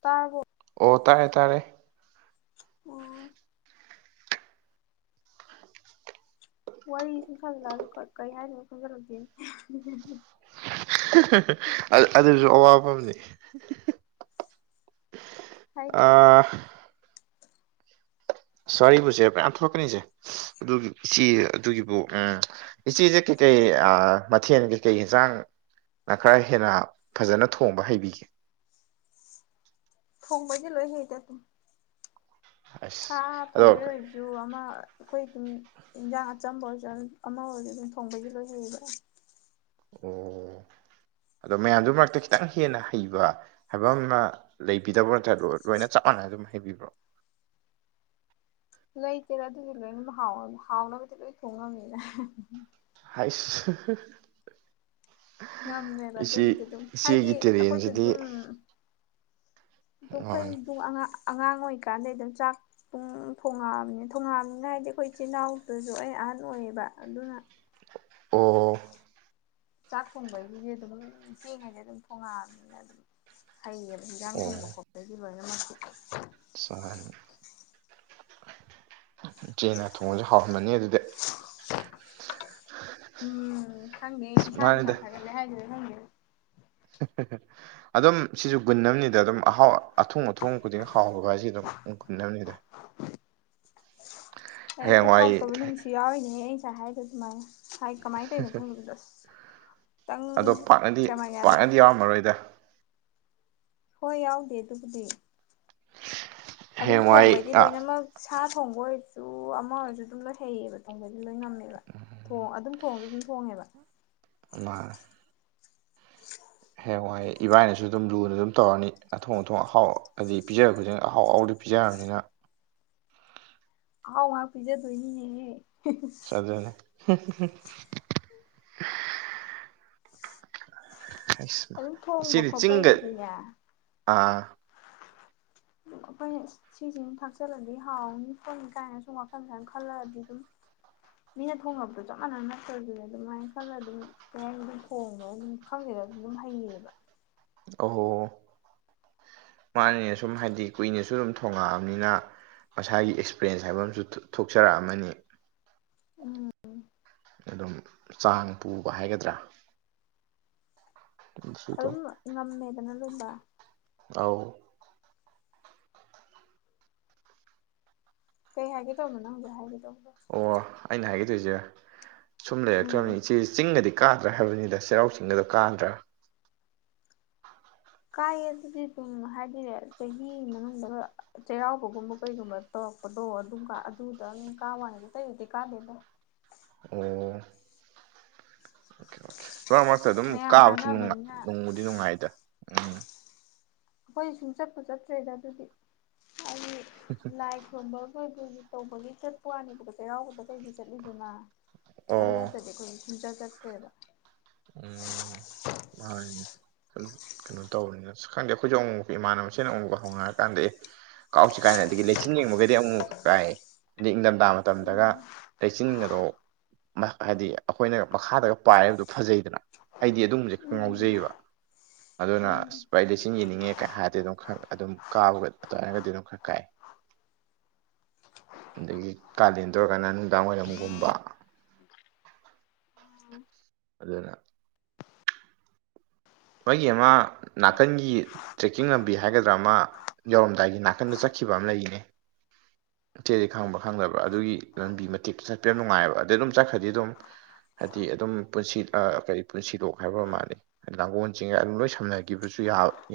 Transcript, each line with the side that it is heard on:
left: ꯇꯥꯔꯕꯣ
right: ꯑꯣ ꯇꯥꯔꯦ ꯇꯥꯔꯦ
left: ꯑꯣ ꯋꯥꯔꯤ ꯁꯨꯝ ꯁꯥꯖꯤꯜꯂꯛꯑꯁꯨ ꯀꯥ ꯀꯩ ꯍꯥꯏꯗꯣꯢꯅꯣ ꯈꯪꯖꯜꯂꯛꯇꯦꯅꯦ ꯑꯍꯦꯍꯦꯍꯦ
right: ꯍꯦꯍꯦꯍꯦꯍꯦ ꯑ ꯑꯗꯨꯁꯨ ꯑꯋꯥꯕ ꯑꯃꯅꯦ
left: ꯍꯥꯏꯗꯤ
right: ꯑꯥ ꯋꯥꯔꯤꯕꯨꯁꯦ ꯃꯌꯥꯝ ꯊꯣꯛꯂꯛꯀꯅꯤꯁꯦ ꯑꯗꯨꯒꯤꯕꯨ ꯏꯆꯦ ꯑꯗꯨꯒꯤꯕꯨ ꯑ ꯏꯆꯦꯁꯦ ꯀꯩ ꯀꯩ ꯑꯥ ꯃꯊꯦꯜ ꯀꯩꯀꯩ ꯌꯦꯟꯁꯥꯡ ꯅꯈꯔ ꯍꯦꯟꯅ ꯐꯖꯅ ꯊꯣꯡꯕ ꯍꯩꯕꯤꯒꯦ
left: ꯊꯣꯡꯕꯗꯤ ꯂꯣꯏ ꯍꯩꯗ ꯑꯗꯨꯝ ꯁꯥ
right: ꯑꯁ ꯑꯗꯣ
left: ꯊꯣꯡꯕꯩ ꯑꯣꯏꯔꯖꯨ ꯑꯃ ꯑꯩꯈꯣꯏ ꯗꯨꯝ ꯏꯟꯖꯥꯡ ꯑꯆꯝꯕ ꯑꯣꯏꯔꯁꯨ ꯑꯃ ꯑꯣꯏꯔꯁꯨ ꯑꯗꯨꯝ ꯊꯣꯡꯕꯩꯗꯤ ꯂꯣꯏ ꯍꯩꯌꯦꯕ
right: ꯑꯣ ꯑꯗꯣ ꯃꯌꯥꯝꯗꯨ ꯃꯔꯛꯇ ꯈꯤꯇꯪ ꯍꯦꯟꯅ ꯍꯩꯕ ꯍꯥꯏꯕ ꯑꯃ ꯂꯩꯕꯤꯗꯕ꯭ꯔꯣ ꯅꯠꯇ꯭ꯔ ꯂꯣꯏꯅ ꯆꯥꯡ ꯆꯞ ꯃꯥꯟꯅꯅ ꯑꯗꯨꯝ ꯍꯩꯕꯤꯕ꯭ꯔꯣ
left: [inaudible] ꯂꯩꯇꯦꯗ ꯑꯗꯨꯗꯤ ꯂꯣꯏꯅꯕ ꯍꯥꯎꯅꯕ ꯍꯥꯎꯅꯕꯗꯤ ꯂꯣꯏ ꯊꯣꯡꯉꯝꯃꯤꯗ ꯑꯦꯍꯦ
right: ꯢꯁ
left: ꯉꯝꯃꯦꯕ
right: ꯍꯥꯍꯥ ꯏꯆꯦ
left: ꯑꯗꯨꯒꯤꯗꯤ ꯑꯗꯨꯝ ꯍꯥꯏꯗꯤ
right: ꯏꯆꯦꯒꯤ ꯇꯦꯂꯦꯟꯁꯤꯗꯤ
left: ꯑꯗꯣ ꯈꯣꯏꯗꯨ ꯑꯉꯥꯛ ꯑꯉꯥꯡ ꯑꯣꯏꯔꯤꯀꯥꯟꯗꯩ ꯗꯨꯝ ꯆꯥꯛ ꯄꯨꯡ ꯊꯣꯡꯉꯛꯑꯕꯅꯤꯅ ꯊꯣꯡꯉꯛꯑꯕꯅꯤꯅ ꯍꯥꯏꯗꯤ ꯑꯩꯈꯣꯏ ꯆꯤꯜ ꯏꯅꯥꯎꯗꯨꯁꯨ ꯑꯩ ꯑ ꯑꯍꯟ ꯑꯣꯏꯌꯦꯕ ꯑꯗꯨꯅ
right: ꯑꯣ
left: ꯆꯥꯛ ꯊꯣꯡꯕꯩꯁꯤꯗꯤ ꯑꯗꯨꯝ ꯄꯤꯛꯢꯉꯩꯗꯩ ꯑꯗꯨꯝ ꯊꯣꯡꯉꯛꯑꯕꯅꯤꯅ ꯑꯗꯨꯝ ꯍꯩꯌꯦꯕ ꯏꯟꯖꯥꯡ ꯊꯣꯡꯕ ꯈꯣꯠꯄꯒꯤ ꯂꯣꯏꯅꯃꯛꯁꯤ
right: ꯁꯥꯢ ꯢꯆꯦꯅ ꯊꯣꯡꯕꯁꯦ ꯍꯥꯎꯔꯝꯃꯅꯤ ꯑꯗꯨꯗꯤ
left: ꯎꯝ ꯈꯪꯗꯦ
right: ꯑꯁ
left: ꯏꯁꯥꯅ ꯢꯁꯥ ꯊꯥꯒꯠꯂꯦ ꯍꯥꯏꯗꯣꯢꯔ ꯈꯪꯗꯦ
right: ꯍꯦꯍꯦꯍꯦ ꯑꯗꯨꯝ ꯁꯤꯁꯨ ꯒꯨꯟ ꯑꯃꯅꯤꯗ ꯑꯗꯨꯝ ꯑꯍꯥꯎ ꯑꯊꯣꯡ ꯑꯊꯣꯡ ꯈꯨꯗꯤꯡ ꯍꯥꯎꯕ ꯍꯥꯏꯁꯦ ꯑꯗꯨꯝ ꯒꯨꯟ ꯑꯃꯅꯤꯗ
left: ꯑꯦ ꯑꯗꯨ
right: ꯍꯌꯦꯡꯋꯥꯏ
left: ꯍꯥꯎꯇꯕ ꯅꯨꯃꯤꯠꯁꯨ ꯌꯥꯎꯔꯤꯅꯦꯍꯦ ꯑꯩ ꯉꯁꯥꯏ ꯍꯥꯏꯗꯣ ꯑꯗꯨꯃꯥꯏꯅ ꯍꯥꯏ ꯀꯃꯥꯏ ꯇꯩꯅꯣ ꯈꯪꯗꯁ
right: ꯑꯗꯣ ꯄꯥꯛꯅꯗꯤ ꯄꯥꯛꯅꯗꯤ ꯌꯥꯎꯔꯝꯃꯔꯣꯏꯗ
left: ꯍꯣꯏ ꯌꯥꯎꯗꯦ ꯑꯗꯨꯕꯨꯗꯤ ꯑꯗꯨꯝ
right: ꯍꯌꯦꯡꯋꯥꯏ
left: ꯊꯣꯡꯕꯩꯗꯤ
right: ꯑ
left: ꯂꯣꯏꯅꯃꯛ ꯁꯥ ꯊꯣꯡꯕ ꯑꯣꯏꯔꯁꯨ ꯑꯃ ꯑꯣꯏꯔꯁꯨ ꯑꯗꯨꯝ ꯂꯣꯏ ꯍꯩꯌꯦꯕ ꯊꯣꯡꯕꯩꯗꯤ ꯂꯣꯏ ꯉꯝꯃꯦꯕ ꯊꯣꯡ ꯑꯗꯨꯝ ꯊꯣꯡꯁꯨ ꯑꯗꯨꯝ ꯊꯣꯡꯉꯦꯕ
right: ꯑꯃꯥꯔ ꯍꯌꯦꯡꯋꯥꯏ ꯏꯕꯥꯏꯅꯁꯨ ꯑꯗꯨꯝ ꯂꯨꯅ ꯑꯗꯨꯝ ꯇꯧꯔꯅꯤ ꯑꯊꯣꯡ ꯑꯊꯣꯡ ꯑꯍꯥꯎ ꯍꯥꯏꯗꯤ ꯄꯤꯖꯔ ꯈꯨꯗꯤꯡꯒꯤ ꯑꯍꯥꯎ ꯑꯍꯥꯎꯕꯗ ꯄꯤꯖꯔ ꯀꯅꯤꯅ
left: ꯑꯍꯥꯎ ꯉꯥꯛ ꯄꯤꯖ ꯗꯣꯏꯅꯤꯅꯦꯍꯦ
right: ꯆꯖꯅꯤ
left: ꯑꯗꯨꯝ ꯊꯣꯡꯕ
right: ꯏꯆꯦꯅꯤ ꯆꯤꯡꯒ
left: ꯈꯣꯠꯄꯩꯁꯤꯗꯤꯅꯦ
right: ꯑꯥ
left: [inaudible] ꯑꯩꯈꯣꯏꯅ ꯁꯤꯁꯦ ꯑꯃ ꯊꯥꯛꯆꯜꯂꯗꯤ ꯍꯥꯎꯅꯤ ꯈꯣꯠꯅꯤ ꯀꯥꯏꯅ ꯁꯨꯝ ꯋꯥꯈꯜꯁꯨꯃꯥꯏꯅ ꯈꯜꯂꯒꯗꯤ ꯑꯗꯨꯝ ꯃꯤꯅ ꯊꯣꯉꯄꯗꯣ ꯆꯞ ꯃꯥꯟꯅꯅ ꯅꯠꯇ꯭ꯔꯗꯤꯅꯦ ꯑꯗꯨꯃꯥꯏꯅ ꯈꯜꯂ ꯑꯗꯨꯝ ꯀꯩꯍꯥꯏꯅꯤ ꯑꯗꯨꯝ ꯊꯣꯡꯉꯣ ꯑꯗꯨꯝ ꯈꯪꯗꯦ ꯑꯗꯨꯝ ꯍꯩꯌꯦꯕ
right: ꯑꯍꯣ ꯃꯥꯅꯤꯅ ꯁꯨꯝ ꯍꯥꯏꯗꯤ ꯀꯨꯏꯅꯁꯨ ꯑꯗꯨꯝ ꯊꯣꯉꯛꯑꯕꯅꯤꯅ ꯃꯁꯥꯒꯤ ꯑꯦꯛꯁꯄꯔꯦꯟꯁ ꯍꯥꯏꯕ ꯑꯃꯁꯨ ꯊꯣꯛꯆꯔꯛꯑꯝꯃꯅꯤ
left: ꯎꯝ
right: ꯑꯗꯨꯝ ꯆꯥꯡ ꯄꯨꯕ ꯍꯥꯏꯒꯗ꯭ꯔꯥ
left: ꯑꯗꯨꯝ ꯉꯃꯦꯗꯅ ꯑꯗꯨ ꯝꯕ
right: ꯑꯥꯎ
left: ꯀꯩ ꯍꯥꯏꯒꯦ ꯇꯧꯔꯝꯃꯤꯅꯣ ꯅꯪ ꯍꯧꯖꯔꯛ ꯍꯥꯏꯒꯤꯗꯣ
right: ꯑꯣ ꯑꯩꯅ ꯍꯥꯏꯒꯦꯇꯨꯏꯖꯦ ꯁꯨꯝ ꯂꯩꯔꯛꯇ꯭ꯔꯕꯅꯤ ꯏꯆꯦ ꯆꯤꯡꯒꯗꯤ ꯀꯥꯗ꯭ꯔꯥ ꯍꯥꯏꯕꯅꯤꯗ ꯆꯩꯔꯥꯎ ꯆꯤꯡꯒꯗꯣ ꯀꯥꯗ꯭ꯔꯥ
left: ꯀꯥꯏꯌꯦ ꯑꯗꯨꯗꯤ ꯗꯨꯝ ꯍꯥꯏꯗꯤꯅꯦ ꯆꯍꯤ ꯃꯅꯨꯡꯗ ꯆꯩꯔꯥꯎꯕꯒꯨꯝꯕ ꯀꯩꯒꯨꯝꯕ ꯇꯧꯔꯛ ꯄꯗꯣ ꯑꯗꯨꯝ ꯀꯥꯟ ꯑꯗꯨꯗꯪ ꯀꯥꯕ ꯋꯥꯅꯤꯗ ꯑꯇꯩꯗꯗꯤ ꯀꯥꯗꯦꯗ
right: ꯑꯣ ꯑꯣꯀꯦ ꯑꯣꯀꯦ ꯃꯔꯛ ꯃꯔꯛꯇ ꯑꯗꯨꯝ
left: ꯃꯌꯥꯝ
right: ꯀꯥꯕꯁꯨ ꯅꯨꯡꯉꯥꯏ
left: ꯀꯥꯟꯅꯕꯅꯤꯅ
right: ꯅꯨꯡꯕꯨꯗꯤ ꯅꯨꯡꯉꯥꯏꯗ ꯎꯝ
left: ꯑꯩꯈꯣꯏ ꯁꯨꯡꯆꯠꯄꯨ ꯆꯠꯇ꯭ꯔꯦꯗ ꯑꯗꯨꯗꯤ ꯍꯥꯏꯗꯤ ꯂꯥꯏ ꯈꯨꯔꯝꯕꯒ ꯀꯩꯒꯤ ꯇꯧꯕꯒꯤ ꯆꯠꯄ ꯋꯥꯅꯦꯕꯣ ꯆꯩꯔꯥꯎꯕꯗ ꯀꯩꯗꯤ ꯆꯠꯂꯤꯗꯅ
right: ꯑꯣ
left: ꯑꯗꯨ ꯅꯠꯇꯗꯤ ꯑꯩꯈꯣꯏꯗꯤ ꯁꯨꯡꯆꯠ ꯆꯠꯇ꯭ꯔꯦꯕ
right: ꯎꯝ ꯍꯣꯏꯅꯦ ꯀꯩꯅꯣ ꯇꯧꯕꯅꯤꯅ ꯈꯪꯗꯦ ꯑꯩꯈꯣꯏꯁꯨ ꯑꯃꯨꯛ ꯃꯨꯛꯀ ꯏꯃꯥꯟꯅꯕꯁꯤꯅ ꯑꯃꯨꯛ ꯍꯧꯅꯔ ꯀꯥꯟꯗ ꯑꯦ ꯀꯥꯎꯁꯤ ꯀꯥꯏꯅ ꯑꯗꯒꯤ ꯂꯩꯆꯤꯟ ꯌꯦꯡꯕꯒꯗꯤ ꯑꯃꯨꯛ ꯀꯥꯏ ꯑꯗꯩ ꯅꯤꯡꯊꯝꯊꯥ ꯃꯇꯝꯗꯒ
left: ꯎꯝ
right: ꯂꯩꯆꯤꯟꯒꯗꯣ ꯍꯥꯏꯗꯤ ꯑꯩꯈꯣꯏꯅ ꯃꯈꯥꯗꯒ ꯄꯥꯏꯔꯂꯩꯕꯗꯣ ꯐꯖꯩꯗꯅ ꯑꯩꯗꯤ ꯑꯗꯨꯝꯕꯁꯦ ꯈꯔ ꯉꯥꯎꯖꯩꯕ ꯑꯗꯨꯅ
left: ꯎꯝ
right: ꯚꯥꯏ ꯑꯁ ꯑꯩꯗꯤ ꯂꯩꯆꯤꯜ ꯌꯦꯡꯅꯤꯡꯉꯦ ꯀ ꯍꯥꯏꯔꯗꯤ ꯑꯗꯨꯝ ꯈꯔ ꯑꯗꯨꯝ ꯀꯥꯕꯒ ꯑꯗꯨꯃꯥꯏꯅꯒꯗꯤ ꯑꯗꯨꯝ ꯈꯔ ꯀꯥꯏ
left: [inaudible]
right: ꯑꯗꯒꯤ ꯀꯥꯂꯦꯟ ꯑꯣꯏꯔꯀꯥꯟꯗ ꯅꯨꯡꯗꯥꯡ ꯋꯥꯏꯔꯝꯒꯨꯝꯕ ꯑꯗꯨꯅ ꯃꯣꯏꯒꯤ ꯑꯃ ꯅꯥꯀꯟꯒꯤ ꯇ꯭ꯔꯦꯛꯀꯤꯡ ꯂꯝꯕꯤ ꯍꯥꯏꯒꯗ꯭ꯔꯥ ꯑꯃ ꯌꯧꯔꯝꯗꯥꯏꯒꯤ ꯅꯥꯀꯟꯗ ꯆꯠꯈꯤ ꯈꯤꯕ ꯑꯃ ꯂꯩꯔꯤꯅꯦ ꯏꯆꯦꯗꯤ ꯈꯪꯕ ꯈꯪꯗꯕ ꯑꯗꯨꯒꯤ ꯂꯝꯕꯤ ꯃꯇꯛꯇ ꯆꯠꯄ ꯌꯥꯝ ꯅꯨꯡꯉꯥꯏꯑꯕ ꯑꯗꯩ ꯑꯗꯨꯝ ꯆꯠꯈ꯭ꯔꯗꯤ ꯑꯗꯨꯝ ꯍꯥꯏꯗꯤ ꯑꯗꯨꯝ ꯄꯨꯟꯁꯤ ꯀꯔꯤ ꯄꯨꯟꯁꯤꯂꯣꯛ ꯍꯥꯏꯕ ꯑꯣꯏꯔ ꯃꯥꯜꯂꯦ ꯂꯥꯡꯒꯣꯜ ꯆꯤꯡꯉꯥꯏ ꯑꯗꯨꯝ ꯂꯣꯏ ꯁꯝ ꯅꯒꯤꯕꯁꯨ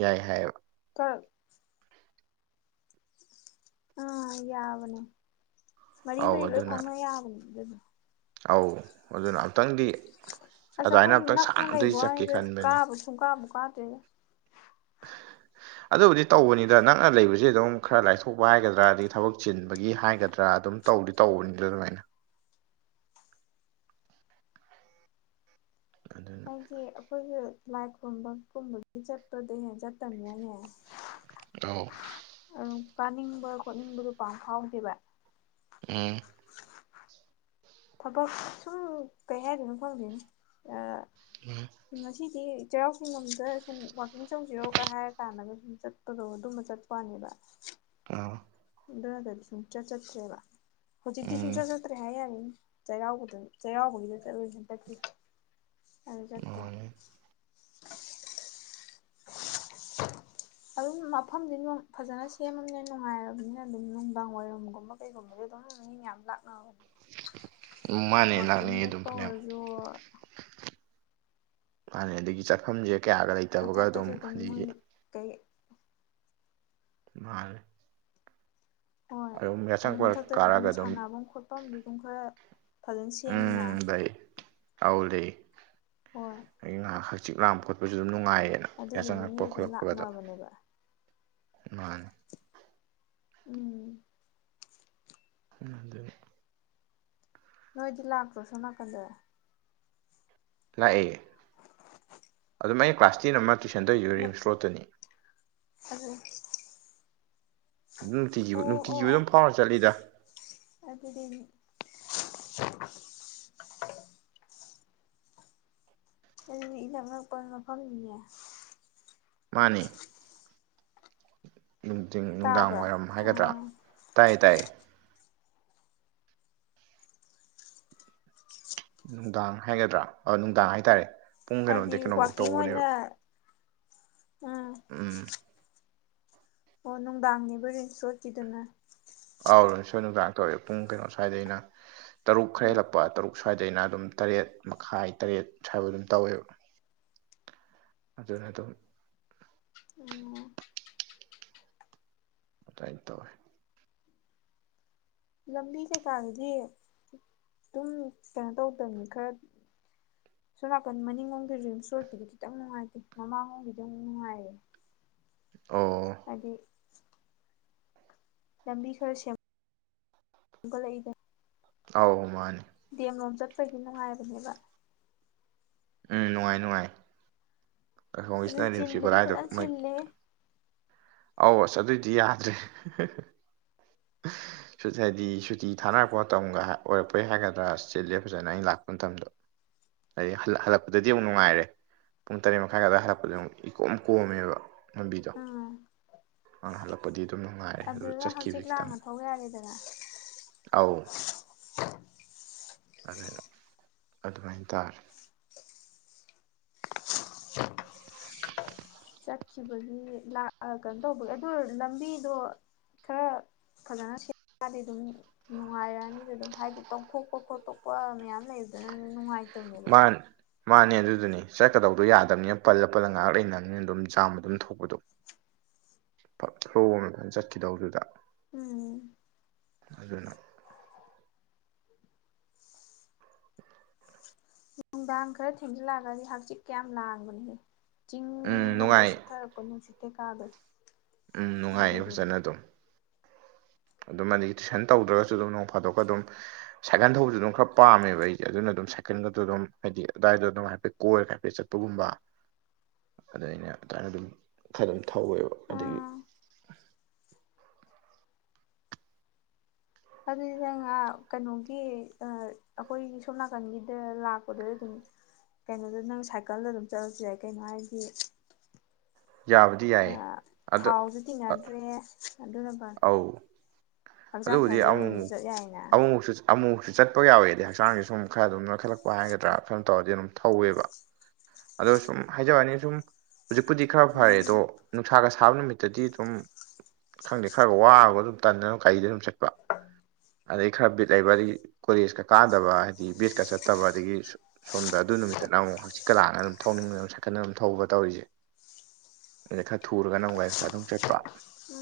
right: ꯌꯥꯏ ꯍꯥꯏꯌꯦꯕ
left: ꯎꯝ ꯑꯥ ꯌꯥꯕꯅꯦ ꯃꯔꯤ
right: ꯑꯧ
left: ꯃꯔꯤ ꯂꯣꯏ
right: ꯑꯗꯨꯅ
left: ꯐꯥꯎꯅꯕ ꯌꯥꯕꯅꯦ ꯑꯗꯨꯗꯣ
right: ꯑꯧ ꯑꯗꯨꯅ ꯑꯃꯨꯛꯇꯪꯗꯤ
left: ꯑꯁ ꯑꯩꯈꯣꯏ ꯅꯛꯅ ꯂꯩꯕ ꯋꯥꯅꯤꯗ
right: ꯈꯟꯕꯅꯤ
left: ꯀꯥꯕꯨ ꯁꯨꯡ ꯀꯥꯕꯨ ꯀꯥꯗ꯭ꯔꯦꯗ [inaudible]
right: ꯑꯗꯨꯕꯨꯗꯤ ꯇꯧꯕꯅꯤꯗ ꯅꯛꯅ ꯂꯩꯕꯁꯦ ꯑꯗꯨꯝ ꯈꯔ ꯂꯥꯏꯊꯣꯛꯄ ꯍꯥꯏꯒꯗ꯭ꯔꯥ ꯑꯗꯒꯤ ꯊꯕꯛ ꯆꯤꯟꯕꯒꯤ ꯍꯥꯏꯒꯗ꯭ꯔꯥ ꯑꯗꯨꯝ ꯇꯧ ꯇꯧꯗꯤ ꯇꯧꯕꯅꯤꯗ ꯑꯗꯨꯃꯥꯏꯅ ꯑꯗꯨꯅ
left: ꯍꯥꯏꯗꯤ ꯑꯩꯈꯣꯏꯒꯤ ꯂꯥꯏ ꯈꯨꯨꯝꯕ ꯀꯨꯝꯕꯒꯤ ꯆꯠꯄꯗ ꯍꯦꯟꯅ ꯆꯠꯇꯕꯅꯤꯅꯅꯦ
right: ꯇꯥꯎ
left: ꯀꯥꯅꯤꯡꯕ ꯈꯣꯠꯅꯤꯡꯕꯗꯨ ꯄꯥꯛ ꯐꯥꯎꯗꯦꯕ
right: ꯎꯝ
left: ꯊꯕꯛ ꯁꯨꯝ ꯀꯩ ꯍꯥꯏꯗꯅꯣ ꯈꯪꯗꯦ
right: ꯎꯝ
left: ꯁꯤꯗꯤ ꯆꯩꯔꯥꯎ ꯆꯤꯡ ꯂꯣꯝꯗ ꯁꯨꯝ ꯋꯥꯛꯀꯤꯡ ꯆꯠꯂꯨꯁꯤꯔꯣꯒ ꯍꯥꯏꯔ ꯀꯥꯟꯗꯒ ꯁꯨꯝ ꯆꯠꯄꯗꯣ ꯑꯗꯨꯃ ꯆꯠꯄ ꯋꯥꯅꯦꯕ ꯕ
right: ꯑꯥ
left: ꯗꯨ ꯅꯠꯇ꯭ꯔꯗꯤ ꯁꯨꯡꯆꯠ ꯆꯠꯇ꯭ꯔꯦꯕ
right: ꯎꯝ
left: ꯍꯧꯖꯤꯛꯇꯤ ꯁꯨꯡꯆꯠ ꯆꯠꯇ꯭ꯔꯦ ꯍꯥꯏ ꯌꯥꯅꯤꯅ ꯆꯩꯔꯥꯎꯕꯗ ꯆꯩꯔꯥꯎꯕꯒꯤꯗ ꯆꯠꯂꯨ ꯍꯟꯇꯛꯀꯤ ꯑꯗꯨ ꯆꯠꯇꯦ
right: ꯃꯥꯅꯦ
left: [inaudible] ꯑꯗꯨꯝ ꯃꯐꯝꯗꯤ ꯐꯖꯅ ꯁꯦꯝꯃꯕꯅꯤꯅ ꯅꯨꯡꯉꯥꯏꯔꯕꯅꯤꯅ ꯑꯗꯨꯝ ꯅꯨꯡꯗꯥꯡ ꯋꯥꯏꯔꯝꯒꯨꯝꯕ ꯀꯩꯒꯨꯝꯕꯗꯤ ꯑꯗꯨꯝ ꯃꯤ ꯌꯥꯝ ꯂꯥꯛꯅꯕꯅꯦ
right: ꯎꯝ ꯃꯥꯅꯦ
left: ꯋꯥꯛꯀꯤꯡ
right: ꯂꯥꯛꯅꯤꯡꯉꯤ ꯑꯗꯨꯝ
left: ꯆꯠꯄ ꯑꯣꯏꯔꯁꯨ
right: ꯃꯥꯟꯅꯩ ꯑꯗꯒꯤ ꯆꯠꯐꯝꯁꯦ ꯀꯌꯥꯒ ꯂꯩꯇꯕꯒ ꯑꯗꯨꯝ
left: ꯃꯊꯛꯇꯁꯨ ꯃꯣꯏ
right: ꯍꯧꯖꯤꯛꯁꯦ
left: ꯀꯩ
right: ꯃꯥꯟꯅꯦ
left: ꯍꯣꯏ ꯑꯗꯨꯗꯩ ꯃꯊꯛꯇꯁꯨ ꯑꯗꯨꯝ ꯁꯥꯟꯐꯝ ꯈꯣꯠꯄꯁꯨ ꯑꯗꯨꯝ ꯈꯥꯔ ꯐꯖꯅ ꯁꯦꯝꯃꯤꯅ
right: ꯇꯧꯗ
left: ꯍꯣꯏ
right: ꯉꯥꯏꯍꯥꯛ ꯍꯛꯆꯤꯛ ꯂꯥꯡꯕ ꯈꯣꯠꯄꯁꯨ ꯑꯗꯨꯝ ꯅꯨꯡ ꯉꯥꯏꯌꯦꯅ
left: ꯑꯗꯨꯗꯨꯅ ꯃꯤꯗꯤ
right: ꯌꯥꯆꯪꯉꯛꯄ
left: ꯑꯗꯨꯝ
right: ꯈꯣꯠꯂꯛꯄꯒꯗꯣ
left: ꯂꯥꯛꯅꯕꯅꯦꯕ
right: ꯃꯥꯅꯤ
left: ꯎꯝ
right: ꯑꯗꯨꯅꯤ
left: ꯅꯣꯏꯗꯤ ꯂꯥꯛ ꯇ꯭ꯔꯣ ꯁꯣꯝꯅꯥꯀꯟꯗ
right: ꯂꯥꯛꯑꯦ ꯑꯗꯨꯝ ꯑꯩꯅ ꯀ꯭ꯂꯥꯁ ꯇꯦꯟ ꯑꯃ ꯇꯨꯏꯁꯟ ꯇꯨꯋꯤꯗꯣ ꯔꯤꯝꯁ ꯔꯣꯗꯠꯇꯅꯤ
left: ꯑꯗꯨꯅꯤ
right: ꯑꯗꯨꯝ ꯅꯨꯡꯇꯤꯒꯤ
left: ꯑꯣ
right: ꯅꯨꯡꯇꯤꯒꯤ
left: ꯑꯣ
right: ꯑꯗꯨꯝ ꯐꯥꯎꯔ ꯆꯠꯂꯤꯗ
left: [unintelligible] [unintelligible] ꯑꯗꯨꯗꯤ ꯏꯅꯛ ꯅꯛꯄ ꯃꯐꯝꯅꯤꯅꯦ
right: ꯃꯥꯟꯅꯦ ꯅꯨꯡꯊꯤꯡ ꯅꯨꯡꯗꯥꯡ
left: ꯇꯥꯕ꯭ꯔꯥ
right: ꯋꯥꯏꯔꯝ ꯍꯥꯏꯒꯗ꯭ꯔꯥ
left: ꯑꯣ
right: ꯇꯥꯏꯌꯦ ꯇꯥꯏꯌꯦ ꯅꯨꯡꯗꯥꯡ ꯍꯥꯏꯒꯗ꯭ꯔꯥ ꯑꯣ ꯅꯨꯡꯗꯥꯡ ꯍꯥꯏꯇꯥꯔꯦ ꯄꯨꯡ
left: ꯍꯥꯏꯗꯤ
right: ꯀꯩꯅꯣꯗꯩ ꯀꯩꯅꯣꯐꯧ
left: ꯋꯥꯛꯀꯤꯡ
right: ꯇꯧꯕꯅꯦꯕ
left: ꯑꯣꯏꯅ
right: ꯎꯝ
left: ꯑꯣ ꯅꯨꯡꯗꯥꯡꯅꯦꯕ ꯔꯤꯝꯁ ꯔꯣꯠꯀꯤꯗꯨꯅ
right: ꯑꯧ ꯔꯤꯝꯁ ꯅ ꯅꯨꯡꯗꯥꯡ ꯇꯧꯑꯦ ꯄꯨꯡ ꯀꯩꯅꯣ ꯑꯁꯥꯏꯗꯩꯅ ꯇꯔꯨꯛ ꯈꯥꯔ ꯍꯦꯜꯂꯛꯄ ꯇꯔꯨꯛ ꯁꯨ ꯁ꯭ꯋꯥꯏꯗ ꯑꯗꯨꯝ ꯇꯔꯦꯠ ꯃꯈꯥꯏ ꯇꯔꯦꯠ ꯁ꯭ꯋꯥꯏꯕ ꯑꯗꯨꯝ ꯇꯧꯋꯦꯕ ꯑꯗꯨꯅ ꯗꯨꯝ
left: ꯑꯣ
right: ꯑꯗꯥꯏ ꯇꯧꯋꯦ
left: ꯂꯝꯕꯤ ꯀꯩꯀꯥꯒꯤꯗꯤ ꯑꯗꯨꯝ ꯀꯩꯅꯣ ꯇꯧꯗꯕꯅꯤ ꯈꯥꯔ ꯁꯣꯝ ꯅꯥꯀꯟ ꯃꯅꯤꯡꯔꯣꯝꯒꯤ ꯔꯤꯝꯁꯔꯣꯠꯇꯨꯗꯤ ꯈꯤꯇꯪ ꯅꯨꯡꯉꯥꯏꯇꯦ ꯃꯃꯥꯡꯂꯣꯝꯒꯤꯗꯤ ꯅꯨꯡꯉꯥꯏꯔꯦ
right: ꯑꯣ
left: ꯂꯝꯕꯤ ꯈꯥꯔ ꯁꯦꯝ ꯁꯦꯝꯒꯠꯂꯛꯏꯗ
right: ꯑꯧ ꯃꯥꯟꯅꯦ
left: ꯗꯤ ꯑꯦꯝ ꯂꯣꯝ ꯆꯠꯄꯒꯤ ꯅꯨꯡꯉꯥꯏꯕꯅꯦꯕ
right: ꯎꯝ ꯅꯨꯡꯉꯥꯏ ꯅꯨꯡꯉꯥꯏ ꯑꯁꯣꯝ
left: ꯑꯗꯨ
right: [unintelligible]
left: ꯆꯤꯟꯕꯨꯗꯤ
right: ꯒꯣꯂꯥꯏꯗꯣ
left: ꯐꯖꯅ
right: ꯃꯣꯏ
left: ꯆꯤꯜꯂꯦ
right: ꯑꯧ ꯑꯁ ꯑꯗꯨꯏꯗꯤ ꯌꯥꯗ꯭ꯔꯦ ꯁꯨ ꯍꯥꯏꯗꯤ ꯁꯨꯇꯤ ꯊꯥꯅꯔꯛꯄ ꯃꯇꯝꯒ ꯑꯣꯏꯔꯛꯄꯩ ꯍꯥꯏꯒꯗ꯭ꯔꯥ ꯆꯤꯟꯂꯦ ꯐꯖꯅ ꯑꯩꯅ ꯂꯥꯛꯄ ꯃꯇꯝꯗꯣ ꯑꯗꯩ ꯍꯜꯂꯛꯄꯗꯗꯤ ꯑꯃꯨꯛ ꯅꯨꯡꯉꯥꯏꯔꯦ ꯄꯨꯡ ꯇꯔꯦꯠ ꯃꯈꯥꯏ ꯑꯗꯥꯏꯒꯤ ꯍꯜꯂꯛꯄꯗꯗꯤ ꯑꯃꯨꯛ ꯏꯀꯣꯝ ꯀꯣꯝꯃꯦꯕ ꯂꯝꯕꯤꯗꯣ
left: ꯑꯥ
right: ꯑꯪ ꯍꯜꯂꯛꯄꯗꯤ ꯑꯗꯨꯝ ꯅꯨꯡꯉꯥꯏꯔꯦ ꯑꯗꯨ
left: ꯑꯗꯨꯗ ꯍꯪꯆꯤꯠ
right: ꯆꯠꯈꯤꯕꯗꯤ ꯈꯤꯇꯪ
left: ꯂꯥꯡꯅ ꯊꯧ ꯌꯥꯔꯦꯗꯅ
right: ꯑꯧ
left: [inaudible]
right: ꯑꯗꯩꯗ ꯑꯗꯨꯃꯥꯏꯅ ꯇꯥꯔꯦ [inaudible]
left: ꯆꯠꯈꯤꯕꯒꯤ ꯂ ꯑ ꯀꯩꯅꯣꯇꯧꯕꯒꯤ ꯑꯗꯨ ꯂꯝꯕꯤꯗꯣ ꯈꯔ ꯐꯖꯅ ꯁꯦꯝꯃꯛꯑꯗꯤ ꯑꯗꯨꯝ ꯅꯨꯡꯉꯥꯏꯔꯛꯑꯅꯤ ꯑꯗꯨꯝ ꯍꯥꯏꯗꯤ ꯇꯧꯊꯣꯛꯄ ꯈꯣꯠꯇꯣꯛꯄ ꯄ ꯃꯌꯥꯝ ꯂꯩꯕꯗꯨꯅꯅꯤ ꯅꯨꯡꯉꯥꯏꯇꯕꯅꯦꯕ
right: ꯃꯥꯅꯦ ꯃꯥꯅꯦ ꯑꯗꯨꯗꯨꯅꯤ ꯆꯠꯀꯗꯧꯗꯣ ꯌꯥꯗꯕꯅꯤꯅ ꯄꯜꯂ ꯄꯜꯂꯒ ꯉꯥꯏꯍꯥꯛ ꯂꯩꯅꯕꯅꯤꯅ ꯑꯗꯨꯝ ꯖꯥꯝ ꯑꯗꯨꯝ ꯊꯣꯛꯄꯗꯣ
left: [inaudible]
right: ꯄ ꯐ꯭ꯂꯣ ꯑꯃꯗ ꯆꯠꯈꯤꯗꯧꯗꯨꯗ
left: ꯎꯝ
right: ꯑꯗꯨꯅ
left: ꯅꯨꯡꯗꯥꯡ ꯈꯔ ꯊꯦꯡꯖꯤꯜꯂꯛꯑꯒꯗꯤ ꯍꯛꯆꯤꯠ ꯀꯥ ꯌꯥꯝ ꯂꯥꯡꯕꯅꯦ ꯆꯤꯡ
right: ꯎꯝ ꯅꯨꯡꯉꯥꯏ
left: ꯂꯣꯝꯗꯒꯤ ꯁꯤꯠꯊꯔꯛꯄ ꯅꯨꯡꯁꯤꯠ ꯀꯩꯀꯥꯗꯣ
right: ꯎꯝ ꯅꯨꯡꯉꯥꯏꯌꯦ
left: ꯑꯗꯨꯗꯨꯅ
right: ꯐꯖꯅ ꯑꯗꯨꯝ
left: [inaudible]
right: ꯑꯗꯨꯝ ꯑꯗꯒꯤ ꯇꯨꯏꯁꯟ ꯇꯧꯗ꯭ꯔꯒꯁꯨ ꯑꯗꯨꯝ ꯅꯣꯡ ꯐꯥꯗꯣꯛꯀ ꯑꯗꯨꯝ ꯁꯥꯏꯀꯜ ꯊꯧꯕꯁꯨ ꯑꯗꯨꯝ ꯈꯔ ꯄꯥꯝꯃꯦꯕ ꯑꯩꯁꯦ ꯑꯗꯨꯅ ꯑꯗꯨꯝ ꯁꯥꯏꯀꯜꯒꯗ ꯑꯗꯨꯝ ꯍꯥꯏꯗꯤ ꯑꯗꯨꯗꯥꯏꯗ ꯑꯗꯨꯝ ꯍꯥꯏꯐꯦꯠ ꯀꯣꯏꯔꯒ ꯍꯥꯏꯐꯦꯠ ꯆꯠꯄꯒꯨꯝꯕ ꯑꯗꯨꯗ ꯑꯩꯅ ꯑꯗꯨꯃꯥꯏꯅ ꯑꯗꯨꯝ ꯈꯔ ꯑꯗꯨꯝ ꯊꯧꯋꯦꯕ ꯑꯗꯒꯤ
left: ꯑꯥ ꯑꯗꯨꯗꯤ ꯅꯪꯉꯍ ꯀꯩꯅꯣꯒꯤ ꯑꯩꯈꯣꯏꯒꯤ ꯁꯣꯝ ꯅꯥꯀꯟꯒꯤꯗ ꯂꯥꯛꯄꯗ ꯑꯗꯨꯝ ꯀꯩꯅꯣꯗ ꯅꯪ ꯁꯥꯏꯀꯜꯗ ꯑꯗꯨꯝ ꯆꯠꯂꯁꯨ ꯌꯥꯏ ꯀꯩꯅꯣ ꯍꯥꯏꯗꯤ
right: ꯌꯥꯕꯨꯗꯤ ꯌꯥꯏꯌꯦ ꯑꯗ
left: ꯊꯥꯎꯁꯨ ꯇꯤꯡꯅꯗ꯭ꯔꯦ ꯑꯗꯨꯅ ꯐꯔꯦ
right: ꯑꯧ
left: ꯍꯛꯆꯥꯡ
right: ꯑꯗꯨꯕꯨꯗꯤ
left: ꯁꯥꯖꯦꯜ
right: ꯑꯃꯨꯛ
left: ꯑꯣꯏꯅꯁꯨ
right: ꯃꯨꯛ
left: ꯆꯠ ꯌꯥꯏꯅ
right: ꯑꯃꯨꯃꯛꯁꯨ ꯑꯃꯨꯃꯛꯁꯨ ꯆꯠꯄ ꯌꯥꯎꯋꯦꯗꯤ ꯍꯛꯆꯥꯡꯁꯦ ꯁꯨꯝ ꯈꯔ ꯑꯗꯨꯝ ꯅꯣꯏꯈꯠꯂꯛꯄ ꯍꯥꯏꯒꯗ꯭ꯔꯥ ꯀꯩꯅꯣꯝ ꯇꯧꯔꯗꯤ ꯑꯗꯨꯝ ꯊꯧꯋꯦꯕ ꯑꯗꯣ ꯁꯨꯝ ꯍꯥꯏꯖꯕ ꯋꯥꯅꯤ ꯁꯨꯝ ꯍꯧꯖꯤꯛꯄꯨꯗꯤ ꯈꯔ ꯐꯔꯦ
left: ꯎꯝ
right: ꯑꯗꯣ ꯅꯨꯡꯁꯥꯒ ꯁꯥꯕ ꯅꯨꯃꯤꯠꯇꯗꯤ ꯑꯗꯨꯝ ꯈꯪꯗꯦ ꯈꯔꯒ ꯋꯥꯕꯒ ꯑꯗꯨꯝ ꯇꯟꯅꯗꯅ ꯒꯔꯤꯗ ꯑꯗꯨꯝ ꯆꯠ ꯑꯗꯗꯒꯤ ꯈꯔ ꯕꯤꯠ ꯂꯩꯕ ꯑꯗꯒꯤ ꯀꯣꯂꯦꯖꯀ ꯀꯥꯗꯕ ꯍꯥꯏꯗꯤ ꯕꯦꯠꯀ ꯆꯠꯇꯕ ꯑꯗꯒꯤ ꯁꯣꯝꯗ ꯑꯗꯨ ꯅꯨꯃꯤꯠ ꯀꯅ ꯑꯃꯨꯛ ꯍꯥꯡꯆꯤꯛꯀ ꯂꯥꯡꯉꯒ ꯑꯗꯨꯝ ꯊꯧꯅꯤꯡꯕꯅꯦ ꯁꯥꯏꯀꯜ ꯑꯃ ꯊꯧꯕ ꯇꯧꯔꯤꯖꯦ
left: [inaudible]
right: ꯑꯩꯅ ꯈꯔ ꯊꯨꯔꯒꯅ ꯑꯃꯨꯛ ꯒꯥꯔꯤ ꯃꯆꯥꯗ ꯑꯃꯨꯛ ꯆꯠꯄ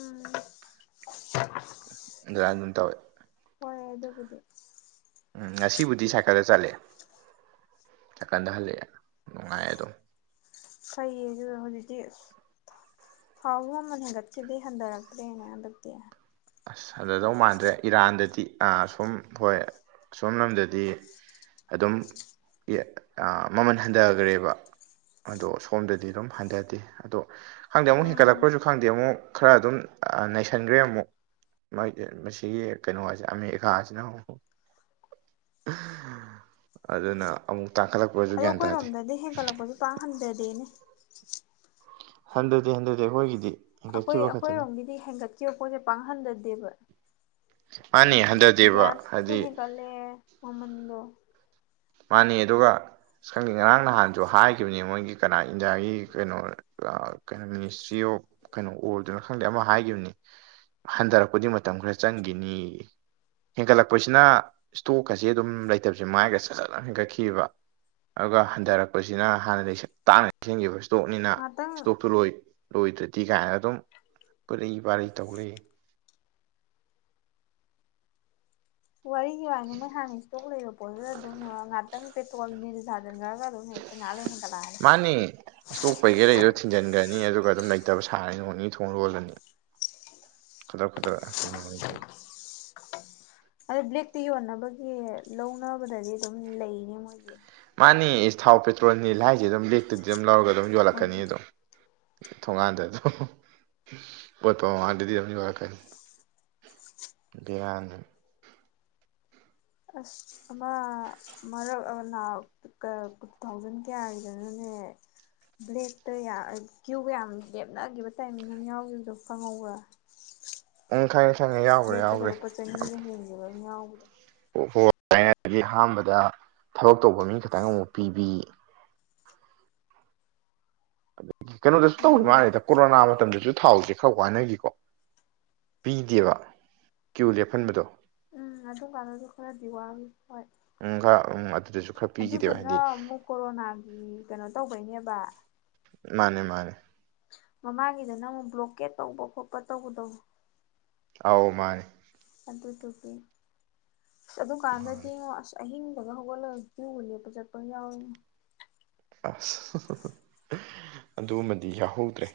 left: ꯎꯝ
right: ꯑꯗꯨꯃꯥꯏꯅ ꯑꯗꯨꯝ ꯇꯧꯑꯦ
left: ꯍꯣꯏ ꯑꯗꯨꯕꯨꯗꯤ
right: ꯎꯝ ꯉꯁꯤꯕꯨꯗꯤ ꯁꯥꯏꯀꯜꯗ ꯆꯠꯂꯦ ꯁꯥꯏꯀꯟꯗ ꯍꯜꯂꯛꯑꯦ ꯅꯨꯡꯉꯥꯏꯑꯦ ꯑꯗꯨꯝ
left: ꯐꯩꯌꯦ ꯑꯗꯨ ꯍꯧꯖꯤꯛꯇꯤ ꯊꯥꯎꯁꯨ ꯃꯃꯜ ꯍꯦꯟꯒꯠꯈꯤꯕꯗꯒꯤ ꯍꯟꯊꯔꯛꯇ꯭ꯔꯦꯅꯦ ꯍꯟꯗꯛꯇꯤ
right: ꯑꯁ ꯍꯟꯗꯗꯧ ꯃꯥꯟꯗ꯭ꯔꯦ ꯏꯔꯥꯟꯗꯗꯤ ꯑ ꯁꯨꯝ ꯍꯣꯏ ꯑꯁꯣꯝ ꯂꯣꯝꯗꯗꯤ ꯑꯗꯨꯝ ꯏ ꯑꯥ ꯃꯃꯟ ꯍꯟꯗꯒ꯭ꯔꯦꯕ ꯑꯗꯣ ꯁꯣꯝꯗꯗꯤ ꯑꯗꯨꯝ ꯍꯟꯗꯗꯦ ꯑꯗꯣ ꯈꯪꯗꯦ ꯑꯃꯨꯛ ꯍꯦꯟꯀꯠꯂꯛꯄ꯭ꯔꯖꯨ ꯈꯪꯗꯦ ꯑꯃꯨꯛ ꯈꯔ ꯑꯗꯨꯝ ꯑꯥ ꯅꯩꯁꯟꯒ꯭ꯔꯦ ꯑꯃꯨꯛ ꯃꯥꯒꯤ ꯃꯁꯤꯒꯤ ꯀꯩꯅꯣ ꯑꯖꯦ ꯑꯃꯦꯏꯀꯥꯖꯤꯅꯕꯀꯣ ꯑꯗꯨꯅ ꯑꯃꯨꯛ ꯇꯥꯡꯈꯠꯂꯛꯄꯁꯨ
left: ꯑꯗꯣ
right: ꯒ꯭ꯌꯥꯟ ꯇꯥꯗꯦ
left: ꯑꯈꯣꯏꯔꯣꯝꯗꯗꯤ ꯍꯦꯟꯀꯠꯂꯛꯄꯖꯦ ꯄꯥꯛ ꯍꯟꯗꯗꯦꯅꯦ
right: ꯍꯟꯗꯗꯦ ꯍꯟꯗꯗꯦ ꯑꯒꯣꯏꯒꯤꯗꯤ
left: ꯑꯈꯣꯏ ꯑꯈꯣꯏꯔꯣꯝꯒꯤꯗꯤ ꯍꯦꯟꯒꯠꯈꯤꯕ ꯄꯣꯠꯁꯦ ꯄꯥꯛ ꯍꯟꯗꯗꯦꯕ
right: ꯃꯥꯅꯤ
left: ꯎꯝ
right: ꯍꯟꯊꯗꯦꯕ
left: ꯒ꯭ꯌꯥꯁꯁꯨ
right: ꯍꯥꯏꯗꯤ
left: ꯍꯦꯟꯒꯠꯂꯦꯑꯦ ꯃꯃꯟꯗꯣ
right: ꯃꯥꯅꯤ ꯑꯗꯨꯒꯥ ꯁꯪꯗꯦ ꯉꯔꯥꯡ ꯅꯍꯥꯟꯖꯨ ꯍꯥꯏꯒꯤꯕꯅꯤ ꯃꯣꯏꯒꯤ ꯀꯅꯥ ꯏꯟꯗꯤꯌꯥꯒꯤ ꯀꯅꯣ ꯑꯥ ꯀꯩꯅꯣ ꯃꯤꯅꯤꯁꯇ꯭ꯔꯤ ꯑꯣꯐ ꯑꯣ ꯀꯩꯅꯣ ꯑꯣꯗꯨꯔ ꯈꯪꯗꯦ ꯑꯃ ꯍꯥꯏꯒꯤꯕꯅꯤ ꯍꯟꯗꯔꯛꯄꯗꯤ ꯃꯇꯝ ꯈꯔ ꯆꯪꯒꯤꯅꯦꯌꯦ ꯍꯦꯟꯀꯠꯂꯛꯄꯁꯤꯅꯥ ꯏꯁꯇꯣꯛꯀꯁꯦ ꯑꯗꯨꯝ ꯂꯩꯇꯕꯖꯦ ꯃꯥꯏꯒꯔꯦ ꯐꯖꯅ ꯍꯦꯟꯒꯠꯈꯤꯕꯥ ꯑꯧꯒ ꯍꯟꯗꯔꯛꯄꯖꯤꯅ ꯍꯥꯟꯅ ꯂꯩꯁꯟ ꯇꯥꯡꯅ ꯂꯩꯁꯟꯒꯤꯕ ꯇꯣꯛꯅꯤꯅꯥ
left: ꯉꯍꯥꯛꯇꯪ
right: ꯏꯁꯇꯣꯛꯇꯨ ꯂꯣꯏ ꯂꯣꯏꯗ꯭ꯔꯗꯤ ꯀꯥꯏꯅ ꯑꯗꯨꯝ ꯄꯨꯔꯩ ꯄꯥꯔꯩ ꯇꯧ ꯂꯩꯌꯦ
left: ꯋꯥꯔꯤꯒꯤ ꯋꯥꯅꯤ ꯃꯣꯏ ꯍꯥꯟꯅ ꯏꯁꯇꯣꯛ ꯂꯩꯕ ꯄꯣꯠꯇꯨꯗ ꯑꯗꯨꯝ ꯉꯥꯠꯇꯪ ꯄꯦꯇꯣꯜ ꯅꯤꯜ ꯊꯥꯖꯤꯟꯈ꯭ꯔꯒ ꯑꯗꯨꯝ ꯍꯦꯛꯇ ꯉꯥꯏꯍꯥꯛ ꯂꯩ ꯍꯦꯟꯒꯠꯂꯛꯑꯅꯤ
right: ꯃꯥꯟꯅꯤ ꯏꯁꯇꯣꯛ ꯄꯩꯒꯩ ꯂꯩꯗꯣ ꯊꯤꯡꯖꯟꯒ꯭ꯔꯅꯤ ꯑꯗꯨꯒ ꯑꯗꯨꯝ ꯂꯩꯇꯕ ꯁꯥꯔꯅꯤ ꯅꯣꯡ ꯅꯤꯅꯤ ꯊꯣꯡ ꯂꯣꯜꯂꯅꯤ ꯈꯗ꯭ꯔꯛ ꯐꯗ꯭ꯔꯛ ꯉꯥꯛꯇꯅꯤ ꯃꯣꯏ ꯇꯩꯖꯦ
left: ꯑꯔ ꯕ꯭ꯂꯦꯛꯇ ꯌꯣꯟꯅꯕꯒꯤ ꯂꯧꯅꯕꯗꯗꯤ ꯑꯗꯨꯝ ꯂꯩꯅꯦ ꯃꯣꯏꯒꯤ
right: ꯃꯥꯟꯅꯤ ꯏꯁ ꯊꯥꯎ ꯄꯦꯇ꯭ꯔꯣꯜ ꯅꯤꯜ ꯍꯥꯏꯖꯦ ꯑꯗꯨꯝ ꯕ꯭ꯂꯦꯛꯇ ꯑꯗꯨꯝ ꯂꯧꯔꯒ ꯑꯗꯨꯝ ꯌꯣꯜꯂꯛꯀꯅꯤ
left: ꯃꯣꯏꯒꯤ
right: ꯑꯗꯨꯝ ꯊꯣꯡꯉꯥꯟꯗ ꯑꯗꯣ ꯑꯣꯏꯜꯄꯝ ꯃꯃꯥꯡꯗꯗꯤ ꯑꯗꯨꯝ ꯌꯣꯔꯛꯀꯅꯤ ꯕꯦꯔꯥꯅꯤ
left: ꯑꯁ ꯑꯃꯥ ꯃꯔꯛ ꯑꯃ ꯅꯥꯎ ꯑꯥ ꯇꯨ ꯊꯥꯎꯖꯟ ꯀꯌꯥꯒꯤꯗꯅꯣꯅꯦ ꯖꯦ ꯕ꯭ꯂꯦꯛꯇ ꯌꯥ ꯀ꯭ꯌꯨꯒ ꯌꯥꯝ ꯂꯦꯞꯅꯒꯤꯕ ꯇꯥꯏꯃꯤꯡ ꯑꯃ ꯌꯥꯎꯒꯤꯕꯗꯣ ꯈꯪꯍꯧꯕ꯭ꯔꯥ [inaudible]
right: ꯑꯪ ꯈꯪꯑꯦ
left: ꯕ꯭ꯂꯦꯛꯇꯒ ꯂꯨꯄ ꯆꯅꯤꯒ ꯍꯦꯟꯒꯤꯕꯃ ꯌꯥꯎꯕꯗꯣ
right: ꯍꯣꯏ ꯊꯥꯏꯅꯒꯤ ꯑꯍꯥꯟꯕꯗ ꯊꯕꯛ ꯇꯧꯕ ꯃꯤ ꯈꯇꯪ ꯑꯃꯨꯛ ꯄꯤꯕꯤ ꯀꯩꯅꯣꯗꯁꯨ ꯇꯧꯒꯤ
left: ꯎꯝ
right: ꯃꯥꯜꯂꯤꯗ ꯀꯣꯔꯣꯅꯥ ꯃꯇꯝꯗꯖꯨ ꯊꯥꯎꯖꯦ ꯈꯔ ꯋꯥꯅꯒꯤꯀꯣ ꯄꯤꯗꯦꯕ ꯀ꯭ꯌꯨ ꯂꯦꯞꯐꯟꯕꯗꯣ
left: ꯎꯝ ꯑꯗꯨ ꯀꯥꯟꯗꯖꯨ ꯈꯔꯗꯤ ꯋꯥꯒꯤ ꯍꯣꯏ
right: ꯎꯝ ꯈꯔ ꯎꯝ ꯑꯗꯨꯗꯁꯨ ꯈꯔ ꯄꯤꯈꯤꯗꯦꯕ
left: ꯑꯗꯨꯗꯨꯅꯥ
right: ꯍꯥꯏꯗꯤ
left: ꯑꯃꯨꯛ ꯀꯣꯔꯣꯅꯥꯒꯤ ꯀꯅꯣ ꯇꯧꯕꯩꯅꯦꯕꯥ [inaudible]
right: ꯃꯥꯟꯅꯦ ꯃꯥꯟꯅꯦ
left: ꯃꯃꯥꯡꯒꯤꯗꯅꯃꯨꯛ ꯕ꯭ꯂꯣꯀꯦꯠ ꯇꯧꯕ ꯈꯣꯠꯄ ꯇꯧꯕꯗꯣ
right: ꯑꯥꯎ ꯃꯥꯅꯦ
left: ꯑꯗꯨꯗꯨꯒꯤ
right: ꯃꯥꯅꯦ
left: ꯑꯗꯨꯀꯥꯟꯗꯗꯤꯉꯣ ꯑꯁ ꯑꯍꯤꯡꯗꯒ ꯍꯧꯒꯠꯂꯒ ꯀ꯭ꯌꯨꯒ ꯂꯦꯞꯄ ꯆꯠꯄꯒ ꯌꯥꯎꯋꯤ
right: ꯑꯁ ꯑꯗꯨꯃꯗꯤ ꯌꯥꯎꯍꯧꯗ꯭ꯔꯦ